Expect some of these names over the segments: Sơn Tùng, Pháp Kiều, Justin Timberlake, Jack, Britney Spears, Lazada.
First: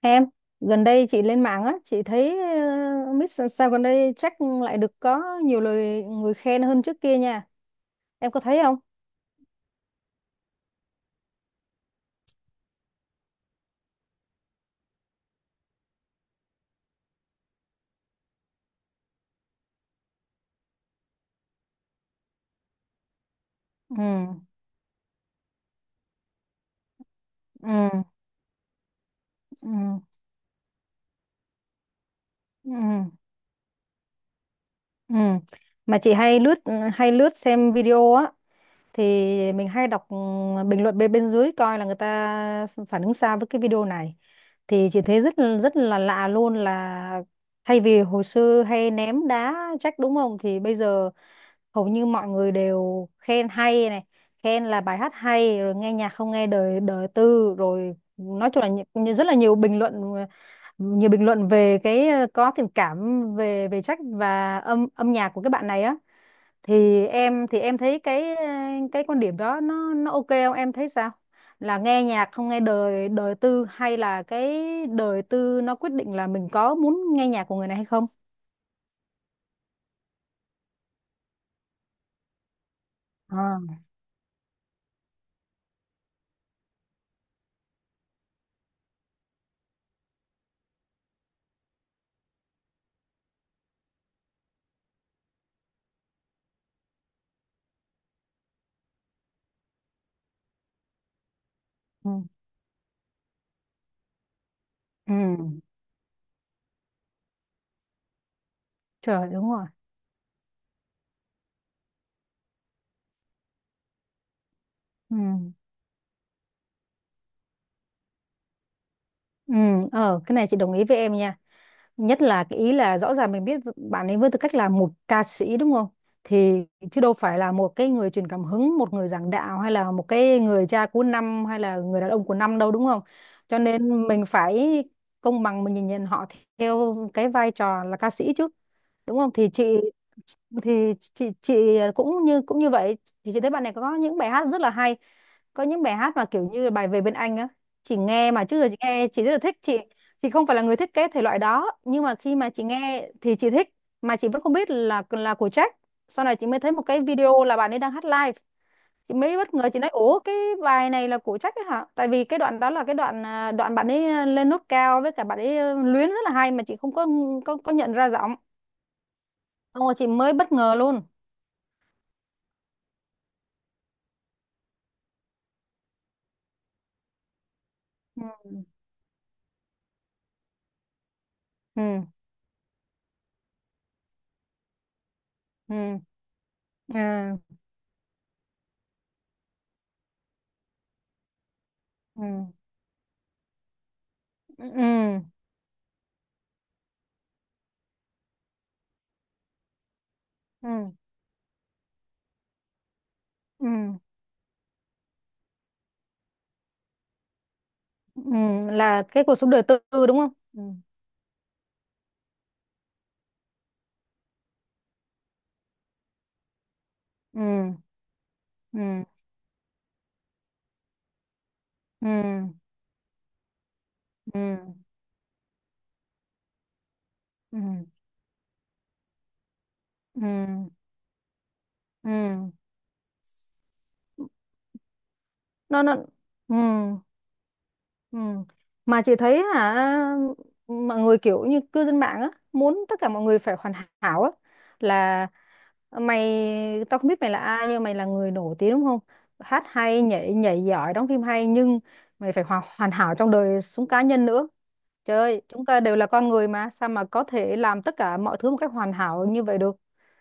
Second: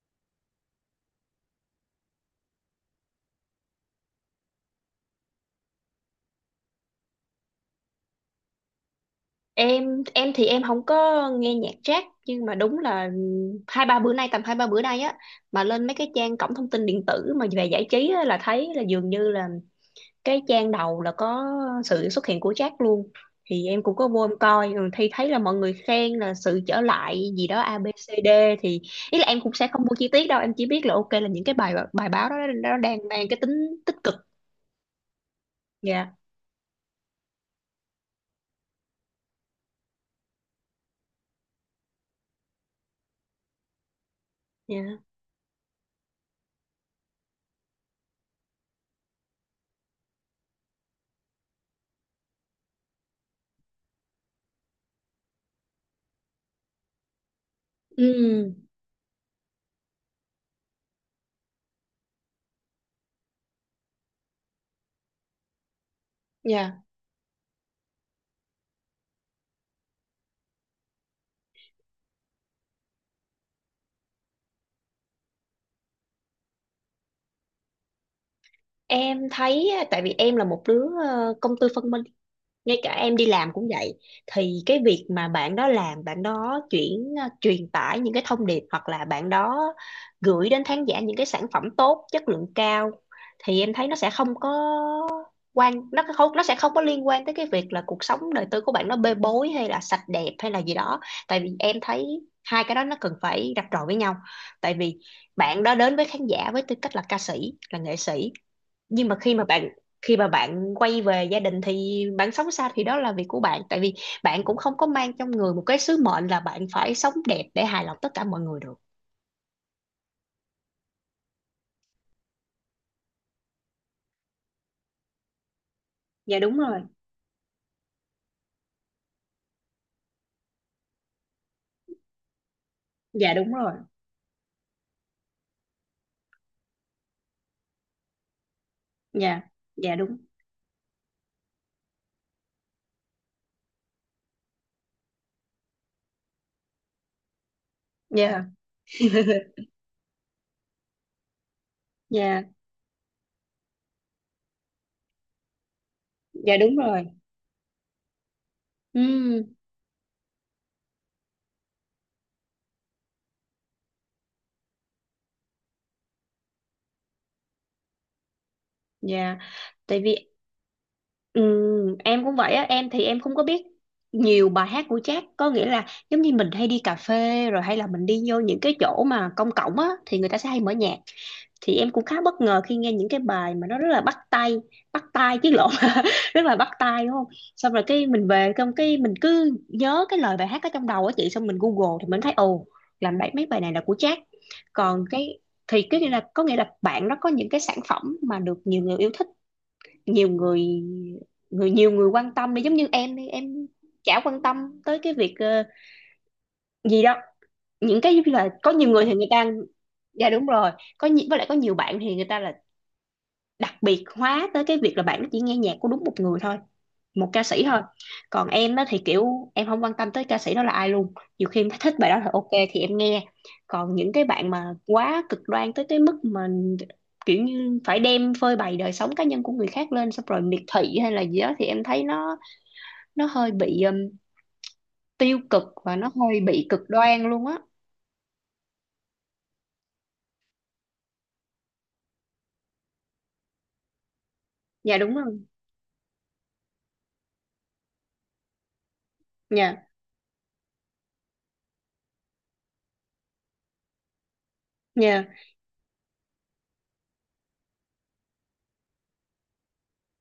Em, gần đây chị lên mạng á, chị thấy Miss sao gần đây chắc lại được có nhiều lời người khen hơn trước kia nha. Em có thấy không? Em thì em không có nghe nhạc jazz, nhưng mà đúng là hai ba bữa nay, tầm hai ba bữa nay á, mà lên mấy cái trang cổng thông tin điện tử mà về giải trí á, là thấy là dường như là cái trang đầu là có sự xuất hiện của jazz luôn. Thì em cũng Ừ, có vô em coi, thì thấy là mọi người khen là sự trở lại gì đó A ừ, ABCD. Thì ý là em cũng sẽ ừ, không mua chi tiết đâu, em chỉ biết là ok là những cái bài bài báo đó ừ, nó đang mang cái tính tích cực. ừ. Mà chị Dạ. hay lướt xem video á, thì mình hay đọc, bình luận bên bên dưới coi là người ta phản ứng sao với cái video này. Thì Dạ. chị thấy rất rất là lạ luôn, là thay vì hồi xưa hay ném đá trách, đúng không, thì bây giờ hầu như mọi người đều khen hay này, khen là bài hát hay rồi, nghe nhạc không nghe đời đời tư rồi, nói chung Ừ. là rất là nhiều bình luận về cái, có tình cảm về về trách và âm âm nhạc của các bạn này á. Dạ. Thì em thấy cái, cái quan điểm đó nó ok không, em thấy sao? Là nghe nhạc không nghe đời đời tư hay là cái đời tư nó quyết định là mình có muốn nghe nhạc của người này hay không? Em thấy á, tại vì em là một đứa công tư phân minh, ngay cả em đi làm À, cũng vậy. Thì cái việc mà bạn đó làm, bạn đó truyền tải những cái thông điệp hoặc là bạn đó gửi đến khán giả những cái sản phẩm tốt, chất lượng cao, thì em thấy nó sẽ không có quan, nó không, nó sẽ không có liên quan tới cái việc là cuộc sống đời tư của bạn nó bê bối hay là sạch đẹp hay là gì đó. Tại vì em thấy ừ. hai cái đó nó cần phải rạch ròi với nhau. Tại vì Ừ. bạn đó đến với khán giả với tư cách là ca sĩ, là nghệ sĩ, nhưng mà Trời, khi mà đúng rồi. bạn khi mà bạn quay về gia đình thì bạn sống sao thì đó là việc của bạn. Tại vì bạn cũng không có mang Ừ. trong người một cái sứ mệnh là bạn phải sống đẹp để hài lòng tất cả mọi người được. Ừ. Cái này chị đồng ý với em nha, nhất là cái ý là rõ ràng mình biết bạn ấy với tư cách là một ca sĩ, đúng không, Dạ đúng thì rồi. chứ đâu phải là một cái người truyền cảm hứng, một người giảng đạo hay là một cái người cha của năm hay là người đàn ông của năm đâu, đúng không, Dạ đúng cho rồi. nên mình phải công bằng, mình nhìn nhận họ theo cái vai trò là ca sĩ chứ, đúng không. Dạ. thì chị Dạ đúng. thì chị chị cũng như vậy, thì chị thấy bạn này có những bài hát rất là hay, có những bài hát mà kiểu như bài Về bên anh á, chị nghe mà Dạ. trước giờ chị nghe chị rất là thích, chị không phải là người thiết kế thể loại đó nhưng mà khi Dạ. mà chị nghe thì chị thích, mà chị vẫn không biết là của Jack. Sau này chị Dạ mới thấy đúng một cái rồi. video là bạn ấy đang hát live, chị mới bất Ừ. ngờ, chị nói ủa, cái bài này là của Jack ấy hả? Tại vì cái đoạn đó là cái đoạn bạn ấy lên nốt cao, với cả bạn ấy luyến rất là hay mà chị không có nhận ra giọng. Dạ. Xong rồi Tại chị vì mới bất ngờ luôn. ừ, em cũng vậy á, em thì em không có biết nhiều bài hát của Jack. Có nghĩa là giống như mình hay đi cà phê rồi hay là mình đi vô Ừ, những cái chỗ mà công cộng á thì người ta sẽ hay mở nhạc, thì em cũng ừ, khá bất ngờ khi nghe những cái bài mà nó rất là bắt tay, bắt tai chứ lộn, ừ, rất là bắt tai đúng không. ừ, Xong rồi cái mình về xong cái mình cứ nhớ cái lời bài hát ở trong đầu á chị, xong mình Google thì mình ừ, thấy ồ, làm bài mấy bài này là của Jack. ừ, ừ, Còn cái, thì cái nghĩa là có nghĩa là bạn nó có những cái sản phẩm mà được nhiều người yêu thích, nhiều người ừ, nhiều người quan tâm đi, giống như em đi, em ừ, chả quan tâm tới cái việc gì đâu. Những cái ừ, giống như là có nhiều là người thì cái người cuộc ta, sống đời tư, đúng dạ không? đúng Ừ, rồi, với lại có nhiều bạn thì người ta là đặc biệt hóa tới cái việc là bạn nó chỉ nghe nhạc của đúng một người thôi, một ca sĩ ừ, thôi. Còn em đó thì ừ, kiểu em không quan tâm tới ca sĩ đó là ai luôn, nhiều khi em thích ừ, bài đó là ok ừ. thì em nghe. Còn những cái Ừ, bạn mà quá cực đoan tới cái mức mà kiểu ừ, như phải đem phơi bày đời sống cá nhân của người khác lên xong rồi miệt ừ, thị hay là gì đó, thì em thấy nó ừ, nó hơi bị tiêu cực và nó nó hơi ừ, bị cực đoan luôn á. ừ, mà chị thấy hả, mọi người kiểu như cư dân mạng á muốn tất cả mọi người phải hoàn hảo á, Dạ đúng là rồi. mày, tao không biết mày là ai nhưng mày là người nổi tiếng, đúng không, hát Dạ. hay, nhảy nhảy giỏi, đóng phim hay, nhưng mày phải hoàn hoàn hảo trong đời sống cá nhân nữa. Trời Dạ. ơi, chúng ta đều là con người mà, sao mà có thể làm tất cả mọi thứ một cách hoàn hảo như vậy được?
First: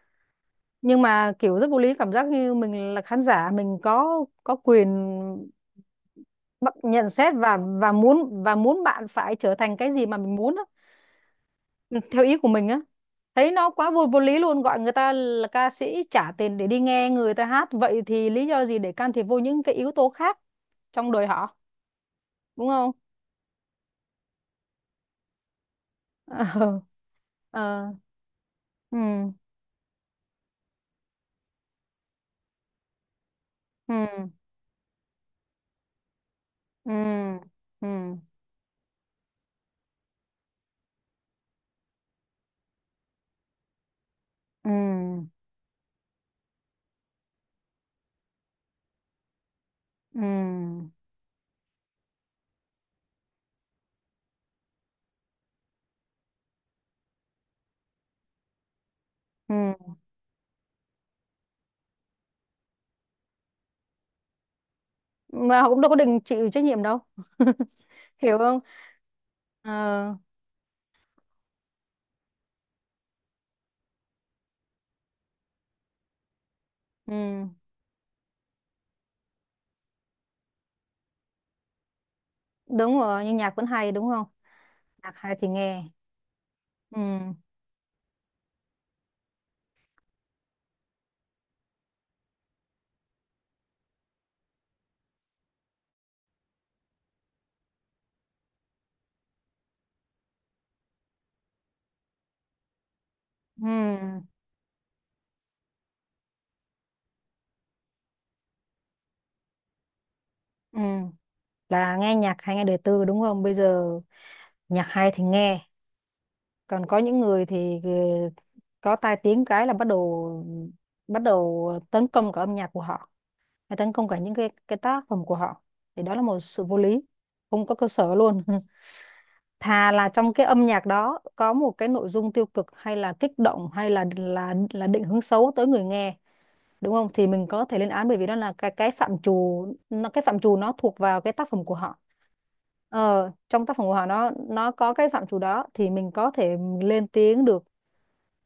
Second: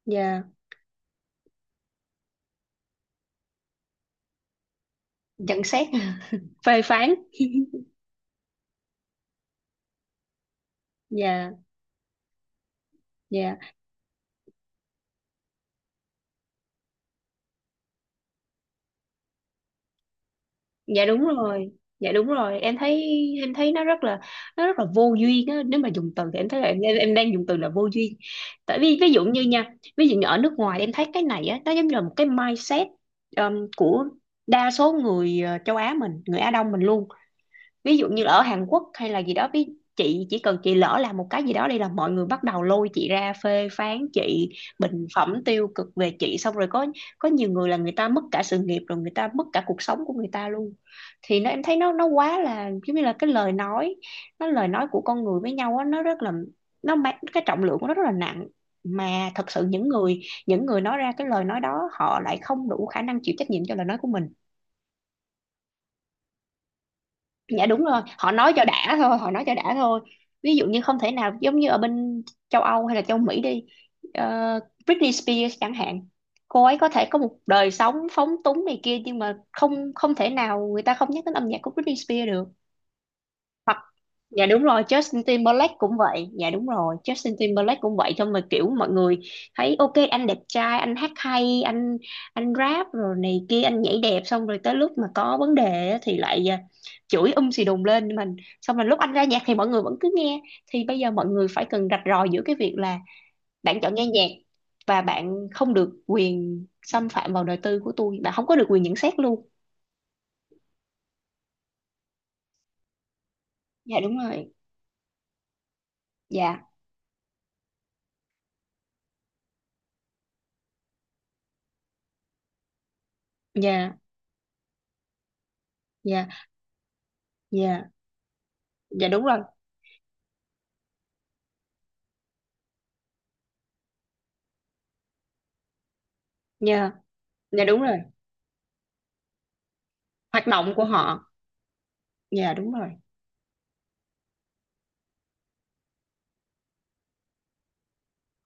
Dạ. Nhưng mà kiểu rất vô lý, cảm giác như mình là khán giả, mình có quyền Nhận xét. Phê nhận phán. xét và muốn bạn phải trở thành cái gì mà mình muốn á, Dạ. ừ, theo ý của mình á. Thấy Dạ. nó quá vô vô lý luôn, gọi người ta là ca sĩ, trả tiền để đi nghe người ta hát, vậy thì lý do gì để can thiệp vô những cái yếu tố khác Dạ trong đúng đời họ, rồi. Dạ đúng rồi. đúng em không? thấy em thấy nó rất là vô duyên á, nếu mà dùng từ thì em thấy là em, Ờ. em em đang dùng từ là Ờ. vô duyên. Tại vì Ừ, ví dụ như ở nước ngoài em thấy cái này á nó giống như là một cái mindset của ừ, đa số người châu Á mình, người Á Đông mình ừ, luôn. ừ, Ví dụ như ở Hàn Quốc hay là gì đó, chị chỉ cần chị lỡ làm một cái gì đó đây là mọi người bắt đầu lôi chị ra phê phán chị, ừ, bình ừ, phẩm tiêu cực về chị. Xong rồi có nhiều người là người ta mất cả sự nghiệp rồi người ta mất cả cuộc sống của ừ, người ta luôn. ừ, Thì nó em thấy nó quá là giống như là cái lời nói, lời nói của con người với nhau á, nó rất là nó mang cái trọng lượng của nó rất là nặng. Mà thật sự những ừ. người những người nói ra cái lời nói đó họ lại không đủ khả năng chịu trách nhiệm cho lời nói của mình. Mà họ cũng đâu có đừng chịu trách nhiệm đâu. Dạ đúng rồi, họ Hiểu nói không? cho đã thôi, họ nói cho đã thôi. Ờ. Ví dụ như không thể nào, giống như ở bên châu Âu hay là châu Mỹ đi, ờ, Britney Spears chẳng hạn. Cô ấy có thể có một Ừ. đời sống phóng túng này kia, nhưng mà không không thể nào người ta không nhắc đến âm nhạc của Britney Spears được. Đúng rồi, nhưng nhạc vẫn hay, đúng không? Dạ đúng rồi, Nhạc Justin hay thì Timberlake nghe. cũng vậy. Dạ đúng rồi, Justin Ừ, Timberlake cũng vậy thôi. Mà kiểu mọi người thấy ok anh đẹp trai, anh hát hay, anh rap rồi này kia, anh nhảy đẹp. Xong rồi tới lúc mà có vấn đề á thì lại chửi xì đùng lên mình. Xong rồi lúc anh ra nhạc thì mọi người vẫn cứ nghe. Thì bây giờ mọi người phải cần rạch ròi giữa cái việc là bạn chọn nghe ừ, nhạc, và bạn không được quyền xâm phạm vào đời tư của tôi, bạn không có được quyền nhận xét luôn. ừ, là nghe nhạc hay nghe đời tư, đúng không, bây giờ Dạ đúng rồi. nhạc hay thì nghe. Dạ. Còn có những người thì, có tai tiếng cái là bắt đầu tấn công cả âm nhạc của họ, và tấn Dạ. công cả những cái tác phẩm của họ, thì đó là Dạ. một sự vô lý, không có cơ Dạ. sở luôn. Dạ đúng rồi. Thà là trong cái âm nhạc đó có một cái nội dung tiêu cực hay là kích động hay là định hướng xấu tới người nghe, Dạ. đúng không, thì mình Dạ có thể đúng lên rồi. án, bởi vì đó là cái phạm trù nó cái phạm Hoạt trù động nó của thuộc họ. vào cái tác phẩm của họ. Dạ đúng rồi. Trong tác phẩm của họ nó có cái phạm trù đó thì mình có thể lên tiếng được,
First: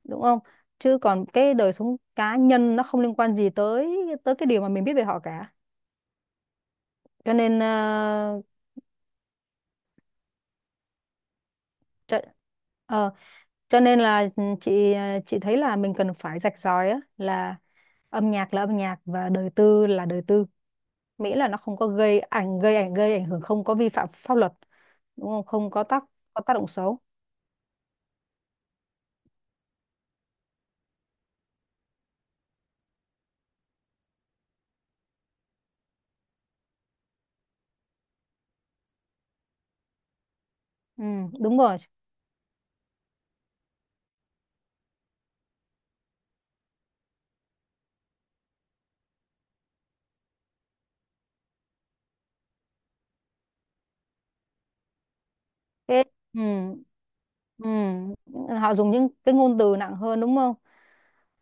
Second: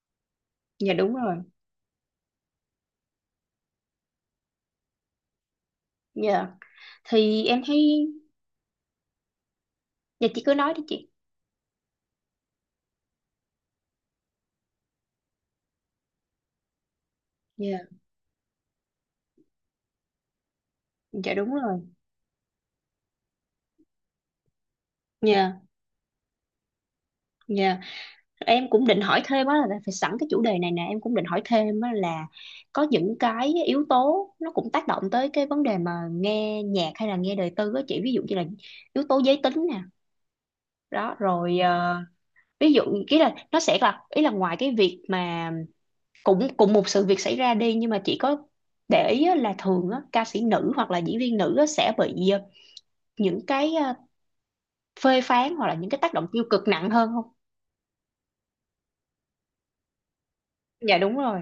đúng không. Dạ Chứ đúng còn rồi. cái đời sống cá nhân nó không liên quan gì tới tới cái điều mà mình biết về họ cả. Dạ. cho Thì nên em ờ, thấy. Dạ chị cứ nói đi chị. cho, ờ, cho nên là chị thấy là mình cần phải rạch ròi á, Dạ. Là âm nhạc và đời tư là đời tư, Dạ miễn là đúng nó không rồi. có gây ảnh hưởng, không có vi phạm pháp luật, đúng không, Dạ. không có tác động xấu. Dạ. Em cũng định hỏi thêm á là, phải sẵn cái chủ đề này nè, em cũng định hỏi thêm á là có những cái yếu tố nó cũng tác động tới cái vấn đề mà nghe nhạc hay là nghe đời tư á chị, ví dụ như là yếu tố giới tính nè. Ừ, Đó đúng rồi, rồi. Ví dụ, ý là nó sẽ là ý là ngoài cái việc mà cũng cùng một sự việc xảy ra đi, nhưng mà chị có để ý á, là thường á, ca sĩ nữ hoặc là diễn viên nữ á, sẽ bị những cái phê phán hoặc là những cái Thế- tác động ừ. tiêu cực nặng hơn không? Ừ. Họ dùng những cái ngôn từ nặng hơn, đúng không, Dạ đúng rồi.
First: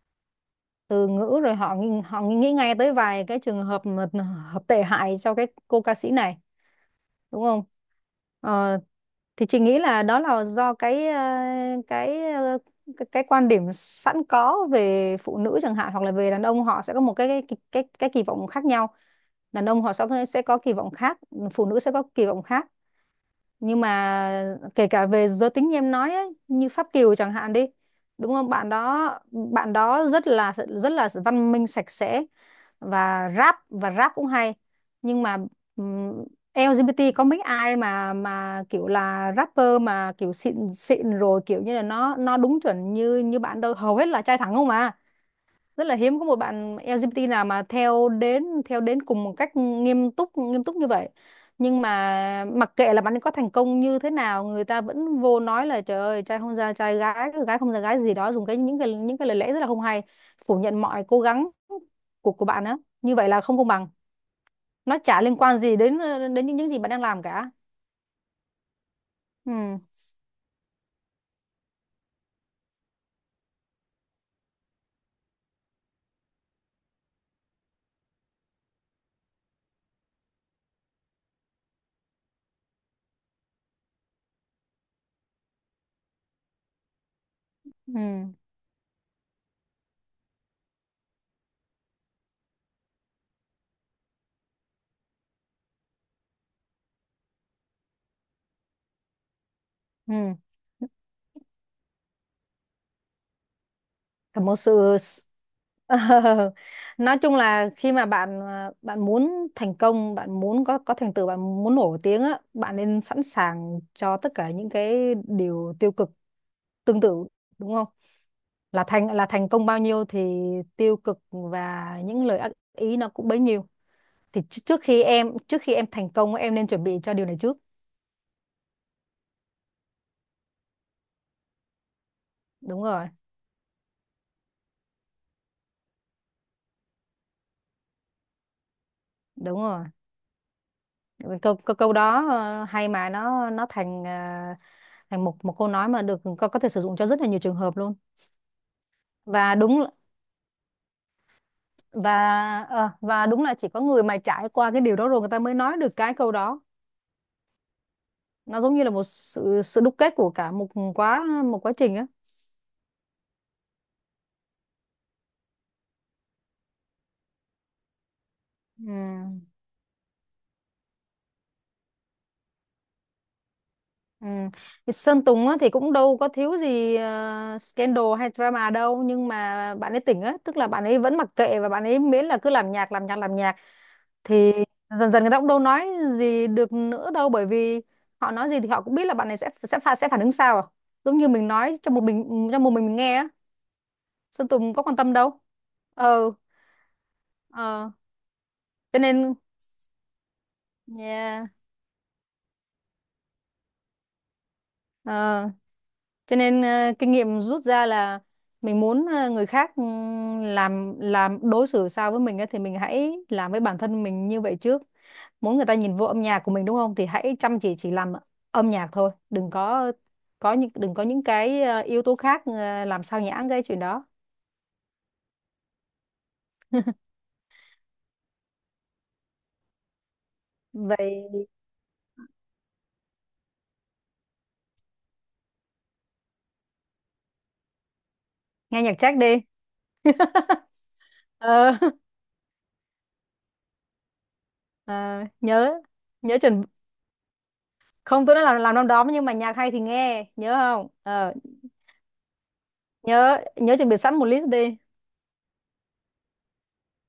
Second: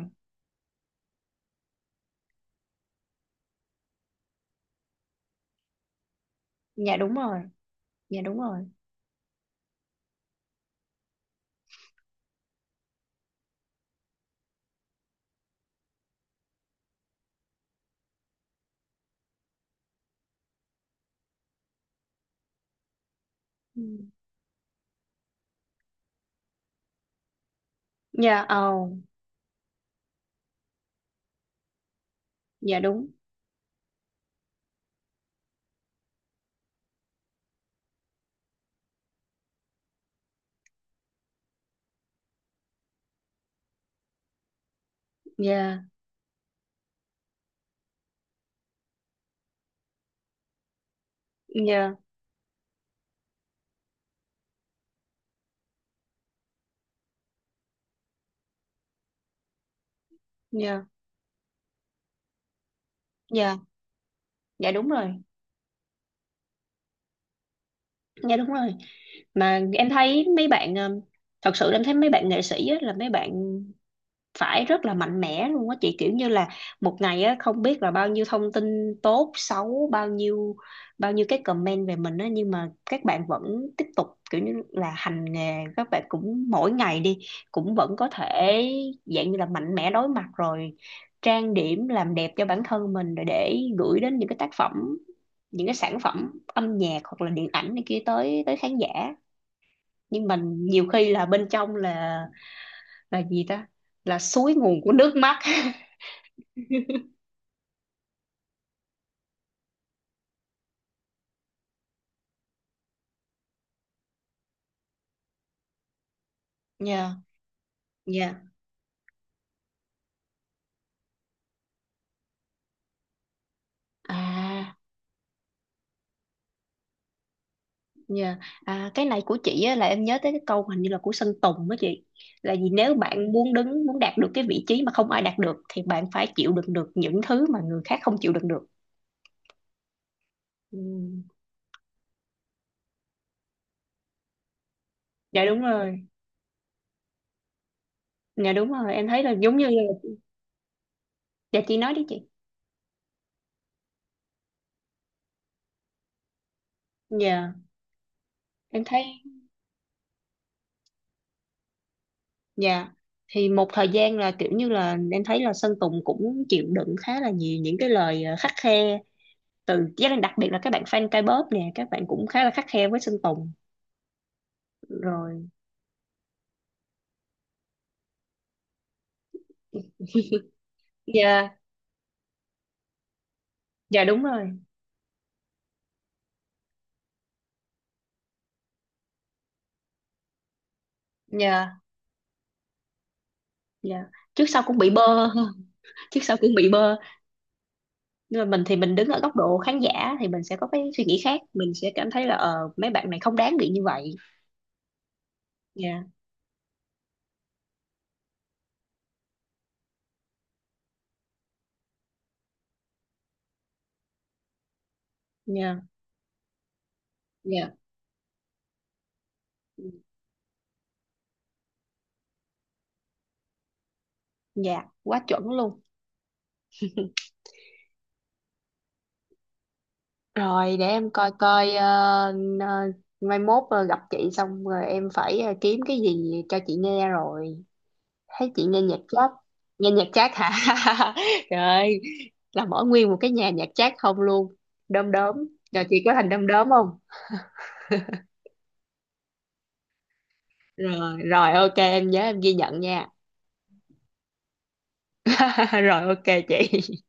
từ ngữ, rồi họ nghĩ ngay tới vài cái trường hợp mà hợp tệ hại cho cái cô ca sĩ này, Dạ đúng rồi. đúng không. Dạ đúng rồi. ờ, thì chị nghĩ là đó là do cái ờ, cái quan điểm sẵn có về phụ nữ chẳng hạn, hoặc là về đàn ông, họ sẽ có một cái kỳ vọng khác nhau. Đàn ông họ sẽ có kỳ vọng khác, phụ nữ sẽ có kỳ vọng khác, Ừ. nhưng mà kể cả về giới tính, như em nói ấy, như Pháp Kiều chẳng hạn đi, đúng Dạ không, bạn ồ. đó bạn đó rất là văn minh, sạch sẽ, Dạ đúng. và rap cũng hay, nhưng mà ừm, LGBT có mấy ai mà kiểu là rapper mà kiểu xịn xịn rồi, kiểu như là nó đúng chuẩn như như bạn đâu, hầu hết là trai thẳng không à. Dạ. Rất là hiếm có một bạn LGBT nào mà theo đến cùng một cách nghiêm túc như vậy. Nhưng Dạ. mà mặc kệ là bạn ấy có thành công như thế nào, người ta vẫn vô nói là trời ơi, trai không ra trai, gái gái không ra gái gì đó, dùng cái những cái những cái lời lẽ rất là không hay, phủ nhận Dạ. mọi cố gắng của bạn á. Như vậy là Dạ. không công bằng, Dạ đúng nó rồi. chả liên quan gì đến đến những gì bạn đang làm cả. Dạ đúng rồi. Mà Ừ, em thấy mấy bạn ờ, thật sự em thấy mấy bạn nghệ sĩ á, là mấy bạn phải rất là mạnh mẽ luôn á chị, kiểu như là một ngày á không biết là bao nhiêu thông tin tốt xấu, bao nhiêu cái comment về mình á, nhưng mà các bạn vẫn tiếp tục kiểu như là hành nghề. Các bạn cũng mỗi ngày đi cũng vẫn ừ, có thể dạng như là mạnh mẽ đối mặt rồi trang điểm làm đẹp cho bản thân mình rồi để gửi đến những cái tác phẩm, những cái sản phẩm âm nhạc hoặc là điện ảnh này kia tới tới khán giả. Nhưng ừ. mình nhiều khi là bên trong là gì ta, là Thật suối một sự nguồn của nước mắt. Ờ, nói chung là khi mà bạn muốn thành công, bạn muốn có thành tựu, bạn muốn nổi tiếng á, bạn nên sẵn sàng cho tất cả những cái điều tiêu cực tương Nhờ. tự, đúng không? Dạ. Là thành công bao nhiêu thì tiêu cực và những lời ác ý nó cũng bấy nhiêu. Thì tr- À trước khi em trước khi em thành công, em nên chuẩn bị cho điều này trước. nhờ, cái này của chị á, là em nhớ tới cái câu hình như là của Sơn Tùng đó chị, là gì, Đúng nếu rồi. bạn muốn đạt được cái vị trí mà không ai đạt được thì bạn phải chịu đựng được những thứ mà người khác không chịu đựng được. Đúng rồi. Ừ. Câu câu, câu đó hay mà nó thành thành một Dạ một đúng câu nói mà rồi. được có thể sử dụng cho rất là nhiều trường hợp luôn. Dạ đúng rồi. Em thấy là và giống như là. đúng Dạ chị nói đi và chị. ờ, và đúng là chỉ có người mà trải qua cái điều đó rồi, người ta mới nói được cái câu đó. Dạ. Nó giống Em như là thấy. một sự sự đúc kết của cả một quá trình á. Dạ thì một thời gian là kiểu như là em thấy là Sơn Tùng cũng chịu đựng khá là nhiều những cái lời khắt Ừ. khe từ gia đình, đặc biệt là các bạn fan K-pop nè, các bạn cũng khá là khắt khe với Sơn Tùng Ừ. Thì Sơn rồi. Tùng á, thì cũng đâu có thiếu gì scandal hay drama đâu, nhưng mà bạn ấy tỉnh á, tức là bạn ấy vẫn mặc Dạ. kệ, và bạn ấy miễn là cứ làm nhạc, làm nhạc, làm nhạc, Dạ đúng rồi. thì dần dần người ta cũng đâu nói gì được nữa đâu, bởi vì họ nói gì thì họ cũng biết là bạn này sẽ phản ứng sao à? Giống như mình nói Dạ. cho một mình mình nghe á, Dạ. Trước Sơn sau Tùng cũng có bị quan bơ. tâm đâu. Trước Ừ. sau cũng bị bơ. Ờ. Nhưng mà mình thì mình cho đứng ở nên góc độ khán giả thì mình sẽ có cái suy nghĩ khác, yeah. mình sẽ cảm thấy là mấy bạn này không đáng bị như vậy. ờ, Dạ. cho nên kinh nghiệm rút ra là mình muốn người khác làm đối xử sao với mình ấy, thì mình hãy làm với bản thân mình như vậy trước. Muốn người ta Dạ. nhìn vô âm nhạc của mình, đúng không, thì hãy chăm Dạ. chỉ làm âm nhạc thôi, đừng có những cái yếu tố khác làm sao nhãng cái chuyện đó. Dạ quá chuẩn luôn. Rồi để em coi Vậy coi, n- ờ, mai mốt gặp chị xong rồi em phải kiếm cái gì cho chị nghe rồi. Thấy chị nghe nghe nhạc nhạc Jack jazz, đi. nghe nhạc jazz hả, trời Ờ. ơi là mở nguyên một cái nhà nhạc jazz không luôn. Đom Ờ, đóm, nhớ, rồi chị có thành nhớ đom chuẩn đóm không? không, tôi nói là làm năm đó nhưng mà nhạc hay thì nghe, nhớ không? Rồi Ờ. rồi, ok em nhớ, em ghi nhận nha. Nhớ, nhớ chuẩn bị sẵn một list đi. Rồi ok chị.